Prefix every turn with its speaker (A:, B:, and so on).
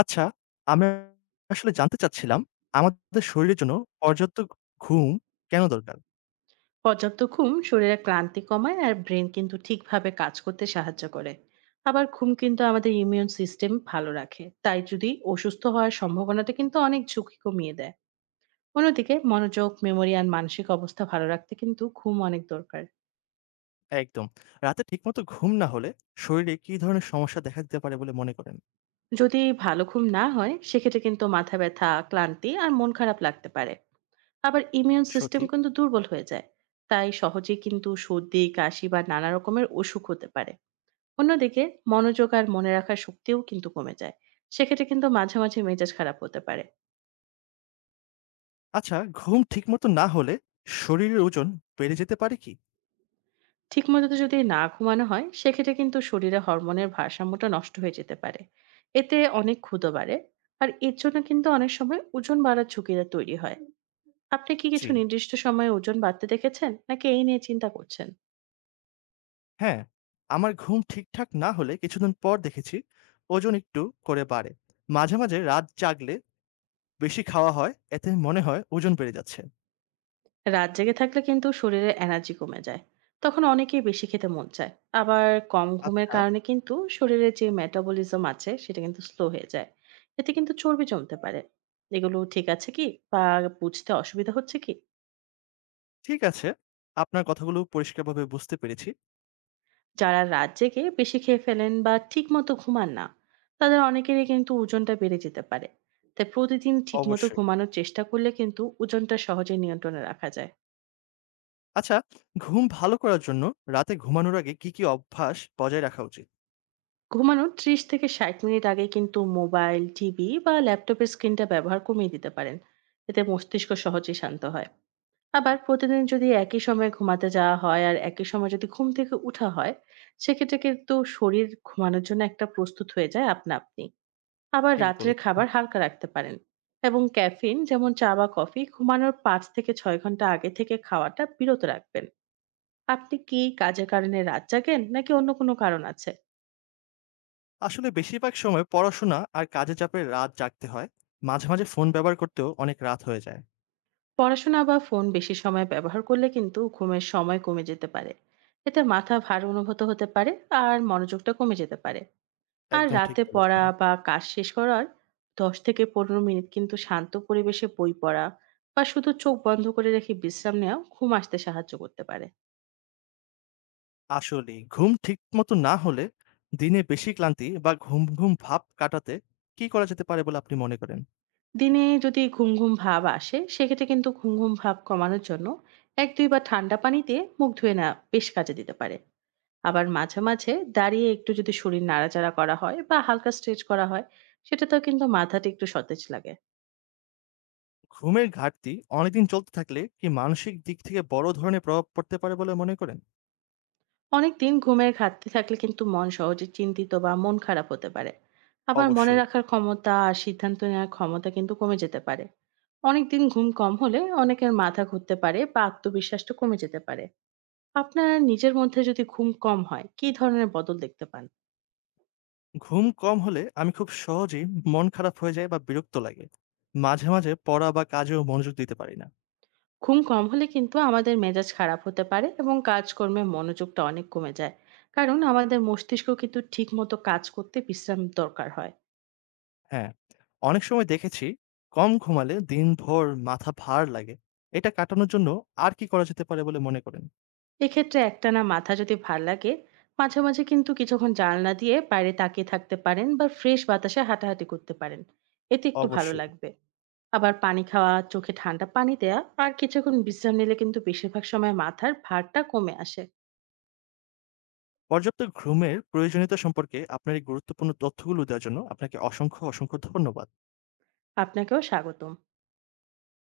A: আচ্ছা, আমি আসলে জানতে চাচ্ছিলাম, আমাদের শরীরের জন্য পর্যাপ্ত ঘুম কেন দরকার?
B: পর্যাপ্ত ঘুম শরীরে ক্লান্তি কমায় আর ব্রেন কিন্তু ঠিকভাবে কাজ করতে সাহায্য করে। আবার ঘুম কিন্তু আমাদের ইমিউন সিস্টেম ভালো রাখে, তাই যদি অসুস্থ হওয়ার সম্ভাবনাটা কিন্তু অনেক ঝুঁকি কমিয়ে দেয়। অন্যদিকে মনোযোগ, মেমোরি আর মানসিক অবস্থা ভালো রাখতে কিন্তু ঘুম অনেক দরকার।
A: একদম। রাতে ঠিকমতো ঘুম না হলে শরীরে কী ধরনের সমস্যা দেখা দিতে পারে বলে মনে করেন?
B: যদি ভালো ঘুম না হয়, সেক্ষেত্রে কিন্তু মাথা ব্যথা, ক্লান্তি আর মন খারাপ লাগতে পারে। আবার ইমিউন সিস্টেম
A: সঠিক।
B: কিন্তু দুর্বল হয়ে যায়। তাই সহজে কিন্তু সর্দি, কাশি বা নানা রকমের অসুখ হতে পারে। অন্যদিকে মনোযোগ আর মনে রাখার শক্তিও কিন্তু কমে যায়। সেক্ষেত্রে কিন্তু মাঝে মাঝে মেজাজ খারাপ হতে পারে।
A: আচ্ছা, ঘুম ঠিকমতো না হলে শরীরের ওজন বেড়ে যেতে পারে কি?
B: ঠিকমতো তো যদি না ঘুমানো হয়, সেক্ষেত্রে কিন্তু শরীরে হরমোনের ভারসাম্যটা নষ্ট হয়ে যেতে পারে। এতে অনেক ক্ষুধা বাড়ে। আর এর জন্য কিন্তু অনেক সময় ওজন বাড়ার ঝুঁকিটা তৈরি হয়। আপনি কি কিছু
A: জি,
B: নির্দিষ্ট সময়ে ওজন বাড়তে দেখেছেন, নাকি এই নিয়ে চিন্তা করছেন?
A: হ্যাঁ। আমার ঘুম ঠিকঠাক না হলে কিছুদিন পর দেখেছি ওজন একটু করে বাড়ে। মাঝে, মাঝে রাত জাগলে বেশি খাওয়া হয়, এতে মনে হয় ওজন বেড়ে যাচ্ছে।
B: রাত জেগে থাকলে কিন্তু শরীরে এনার্জি কমে যায়। তখন অনেকেই বেশি খেতে মন চায়। আবার কম ঘুমের
A: আচ্ছা,
B: কারণে কিন্তু শরীরে যে মেটাবলিজম আছে সেটা কিন্তু স্লো হয়ে যায়। এতে কিন্তু চর্বি জমতে পারে। এগুলো ঠিক আছে কি, বা বুঝতে অসুবিধা হচ্ছে কি?
A: ঠিক আছে। আপনার কথাগুলো পরিষ্কারভাবে বুঝতে পেরেছি।
B: যারা রাত জেগে বেশি খেয়ে ফেলেন বা ঠিক মতো ঘুমান না, তাদের অনেকেরই কিন্তু ওজনটা বেড়ে যেতে পারে। তাই প্রতিদিন ঠিক মতো
A: অবশ্যই।
B: ঘুমানোর চেষ্টা করলে কিন্তু ওজনটা সহজে নিয়ন্ত্রণে রাখা যায়।
A: আচ্ছা, ঘুম ভালো করার জন্য রাতে ঘুমানোর আগে কি, কি অভ্যাস বজায় রাখা উচিত?
B: ঘুমানোর ৩০ থেকে ৬০ মিনিট আগে কিন্তু মোবাইল, টিভি বা ল্যাপটপের স্ক্রিনটা ব্যবহার কমিয়ে দিতে পারেন। এতে মস্তিষ্ক সহজেই শান্ত হয়। আবার প্রতিদিন যদি একই সময়ে ঘুমাতে যাওয়া হয় আর একই সময় যদি ঘুম থেকে উঠা হয়, সেক্ষেত্রে কিন্তু শরীর ঘুমানোর জন্য একটা প্রস্তুত হয়ে যায় আপনা আপনি। আবার
A: ঠিক
B: রাত্রের
A: বলেছেন।
B: খাবার হালকা রাখতে পারেন, এবং ক্যাফিন যেমন চা বা কফি ঘুমানোর ৫ থেকে ৬ ঘন্টা আগে থেকে খাওয়াটা বিরত রাখবেন। আপনি কি কাজের কারণে রাত জাগেন, নাকি অন্য কোনো কারণ আছে?
A: আসলে বেশিরভাগ সময় পড়াশোনা আর কাজের চাপে রাত জাগতে হয়। মাঝে, মাঝে ফোন ব্যবহার করতেও অনেক রাত হয়ে যায়।
B: পড়াশোনা বা ফোন বেশি সময় ব্যবহার করলে কিন্তু ঘুমের সময় কমে যেতে পারে। এতে মাথা ভার অনুভূত হতে পারে। আর মনোযোগটা কমে যেতে পারে। আর
A: একদম ঠিক
B: রাতে পড়া
A: বলেছেন।
B: বা কাজ শেষ করার ১০ থেকে ১৫ মিনিট কিন্তু শান্ত পরিবেশে বই পড়া বা শুধু চোখ বন্ধ করে রেখে বিশ্রাম নেওয়া ঘুম আসতে সাহায্য করতে পারে।
A: আসলেই ঘুম ঠিকমতো না হলে দিনে বেশি ক্লান্তি বা ঘুম, ঘুম ভাব কাটাতে কি করা যেতে পারে বলে আপনি মনে করেন?
B: দিনে যদি ঘুম ঘুম ভাব আসে, সেক্ষেত্রে কিন্তু ঘুম ঘুম ভাব কমানোর জন্য এক দুইবার ঠান্ডা পানিতে মুখ ধুয়ে নেওয়া বেশ কাজে দিতে পারে। আবার মাঝে, মাঝে দাঁড়িয়ে একটু যদি শরীর নাড়াচাড়া করা হয় বা হালকা স্ট্রেচ করা হয়, সেটাতেও কিন্তু মাথাটা একটু সতেজ লাগে।
A: ঘুমের ঘাটতি অনেকদিন চলতে থাকলে কি মানসিক দিক থেকে বড় ধরনের প্রভাব পড়তে পারে বলে মনে করেন?
B: অনেকদিন ঘুমের ঘাটতি থাকলে কিন্তু মন সহজে চিন্তিত বা মন খারাপ হতে পারে। আবার মনে
A: অবশ্যই।
B: রাখার ক্ষমতা আর সিদ্ধান্ত নেওয়ার ক্ষমতা কিন্তু কমে যেতে পারে। অনেকদিন ঘুম কম হলে অনেকের মাথা ঘুরতে পারে বা আত্মবিশ্বাসটা কমে যেতে পারে। আপনার নিজের মধ্যে যদি ঘুম কম হয়, কী ধরনের বদল দেখতে পান?
A: ঘুম কম হলে আমি খুব সহজেই মন খারাপ হয়ে যায় বা বিরক্ত লাগে। মাঝে মাঝে পড়া বা কাজেও মনোযোগ দিতে পারি না।
B: ঘুম কম হলে কিন্তু আমাদের মেজাজ খারাপ হতে পারে, এবং কাজকর্মে মনোযোগটা অনেক কমে যায়। কারণ আমাদের মস্তিষ্ক কিন্তু ঠিক মতো কাজ করতে বিশ্রাম দরকার হয়।
A: হ্যাঁ, অনেক সময় দেখেছি কম ঘুমালে দিনভর মাথা ভার লাগে। এটা কাটানোর জন্য আর কি করা যেতে পারে বলে মনে করেন?
B: এক্ষেত্রে একটানা মাথা যদি ভাল লাগে, মাঝে মাঝে কিন্তু কিছুক্ষণ জানলা দিয়ে বাইরে তাকিয়ে থাকতে পারেন বা ফ্রেশ বাতাসে হাঁটাহাঁটি করতে পারেন। এতে একটু ভালো
A: অবশ্যই।
B: লাগবে। আবার পানি খাওয়া, চোখে ঠান্ডা পানি দেয়া আর কিছুক্ষণ বিশ্রাম নিলে কিন্তু বেশিরভাগ সময় মাথার ভারটা কমে আসে।
A: পর্যাপ্ত ঘুমের প্রয়োজনীয়তা সম্পর্কে আপনার এই গুরুত্বপূর্ণ তথ্যগুলো দেওয়ার জন্য আপনাকে অসংখ্য অসংখ্য ধন্যবাদ।
B: আপনাকেও স্বাগতম।